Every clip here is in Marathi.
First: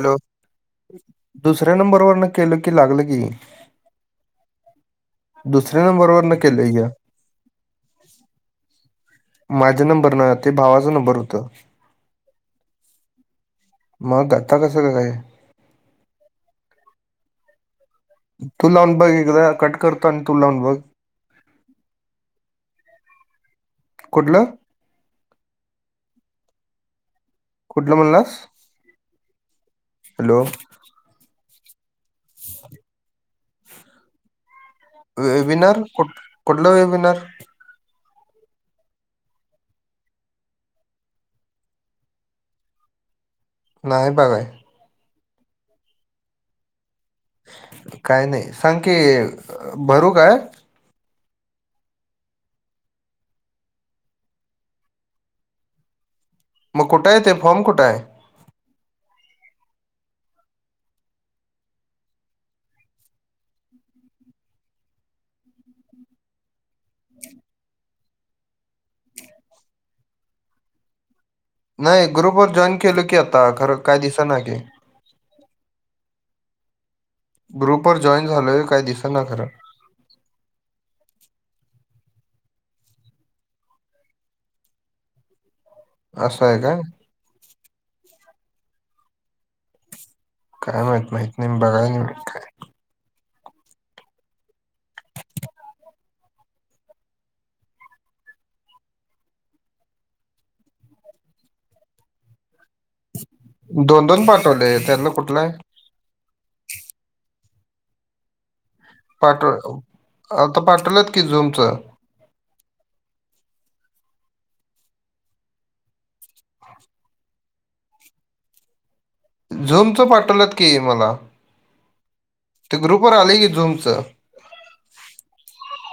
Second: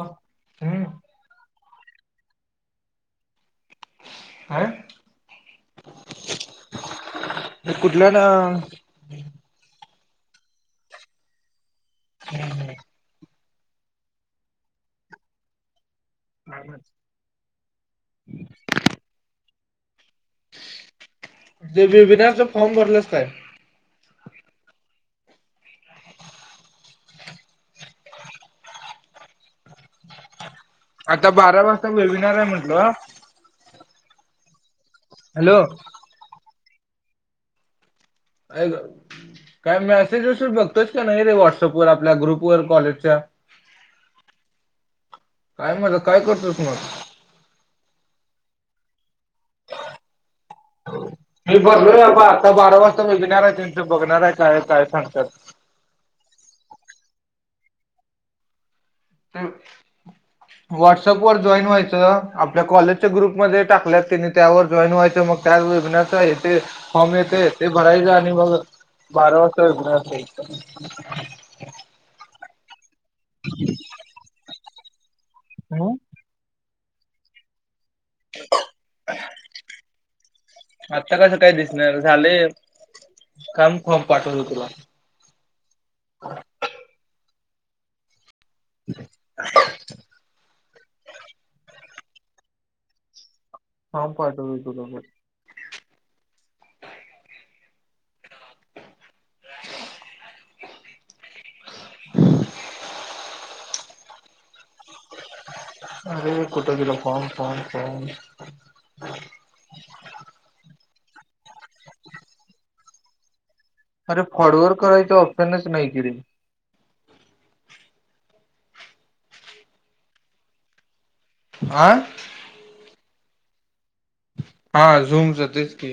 हॅलो हम्म दुसऱ्या नंबर वरनं केलं की लागलं की. काय दुसऱ्या नंबर वरनं केलय की या. ते कुठलाय ना माझा नंबर ना ते भावाचं नंबर होतं. हम्म हम्म. मग धक्का कसं [unintelligible] हे? नाय माहित. तू लावून बघ एकदा कट करतो आणि तू लावून बघ. ते बेबीनारचा फॉर्म भरलास काय? कुठलं कुठला म्हणलास हॅलो. आत्ता बारा वाजता वेबिनार आहे म्हटलो. हॅलो वेबिनार कूट कुठलं वेबिनार? काय गं? काय मेसेज विसेज बघतोयस की नाय रे व्हाट्सअप वर आपल्या ग्रुप वर कॉलेजच्या? नाय बघाय काय मला काय करतोस मग? काय नाही सांग की भरू काय? मी भरलोय ब आत्ता बारा वाजता वेबिनारे त्यांचं बघणार आहे काय हाय काय सांगत्यात. मग कुठं आहे ते फॉर्म कुठं आहे? [unintelligible] व्हाट्सअप वर जॉईन व्हायचं आपल्या कॉलेजच्या ग्रुप मध्ये टाकलेत त्यानी त्यावर जॉईंट व्हायचं मग त्यात वेबिनारचं येतंय फॉर्म येतंय ते भरायचं आणि मग बारा वाजता होणार ते. नाय ग्रुप वर जॉईन केलं की आता खरं काय दिसत नाय की. हॅलो. ग्रुप वर जॉईन झालोय, काय दिसना खरं. आत्ता कसं काय दिसणार झालंय, थांब फॉर्म पाठवतो तुला. असाय काय. [inaudible] काय माहित माहित नाही, मी बघाय नाय काय. थांब पाठवतो तुला पण. [inaudible] दोन दोन पाठवलेत त्यातलं कुठलाय. अरे कुठे गेला फॉम फॉम फॉम. पाठव आत्ता पाठवल्यात की झुमचं. अरे फॉरवर्ड करायचं, ऑप्शनच नाही की रे. झुमच पाठवलेत की मला. आ. ते ग्रुप वर आले, की झुमच. हा, झूमच तेच की.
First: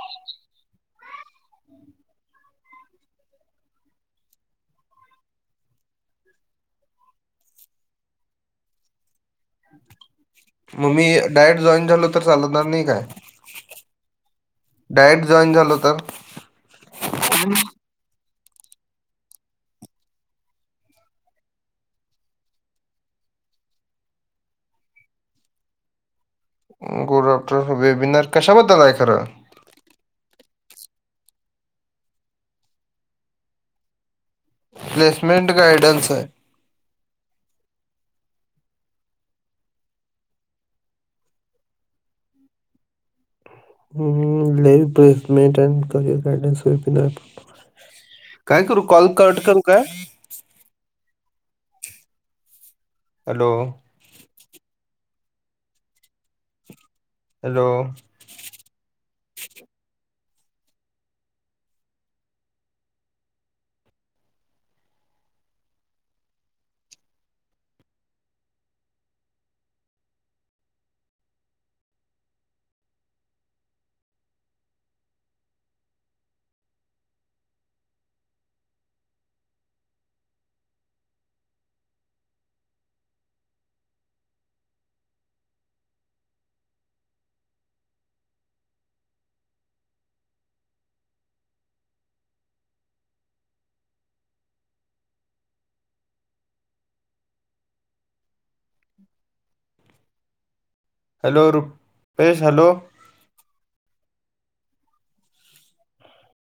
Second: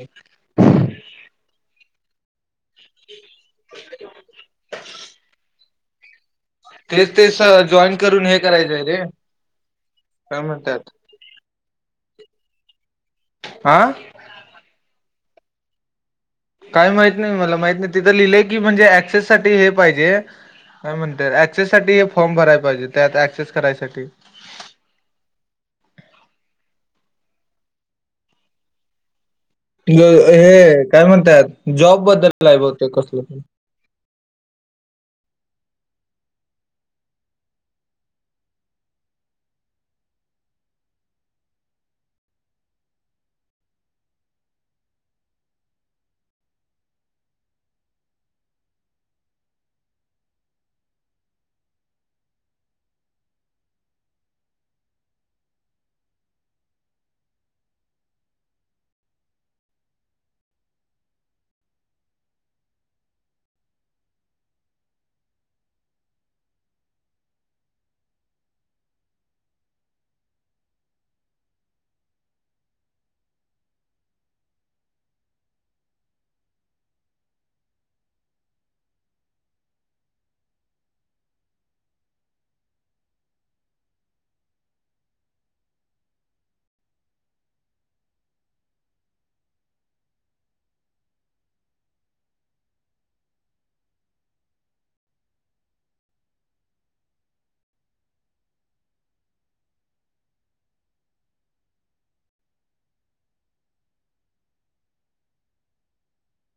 [inaudible] तेच ते तेच स आ.. जॉईन करून हे करायचाय रे. काय म्हणतात मग मी डायरेक्ट जॉईन झालो, तर चालणार नाही काय? आं. डायरेक्ट जॉईन झालो तर, काय माहित नाही मला माहित नाही, तिथं लिहिलंय की म्हणजे ऍक्सेस साठी हे पाहिजे. काय म्हणते ऍक्सेस साठी फॉर्म भराय पाहिजे, त्यात ऍक्सेस करायसाठी. गुड आफ्टरनून बेबीनार कशाबद्दल आहे खरं. हे काय म्हणत्यात, जॉबबद्दल बहुतेक कसलं तर. प्लेसमेंट गार्डन्स हाय. हम हम, ले प्लेसमेंट अ गार्डन्स वेबीनार. काय करू, कॉल कट करू काय? Hello. Hello. Hello Rupesh hello.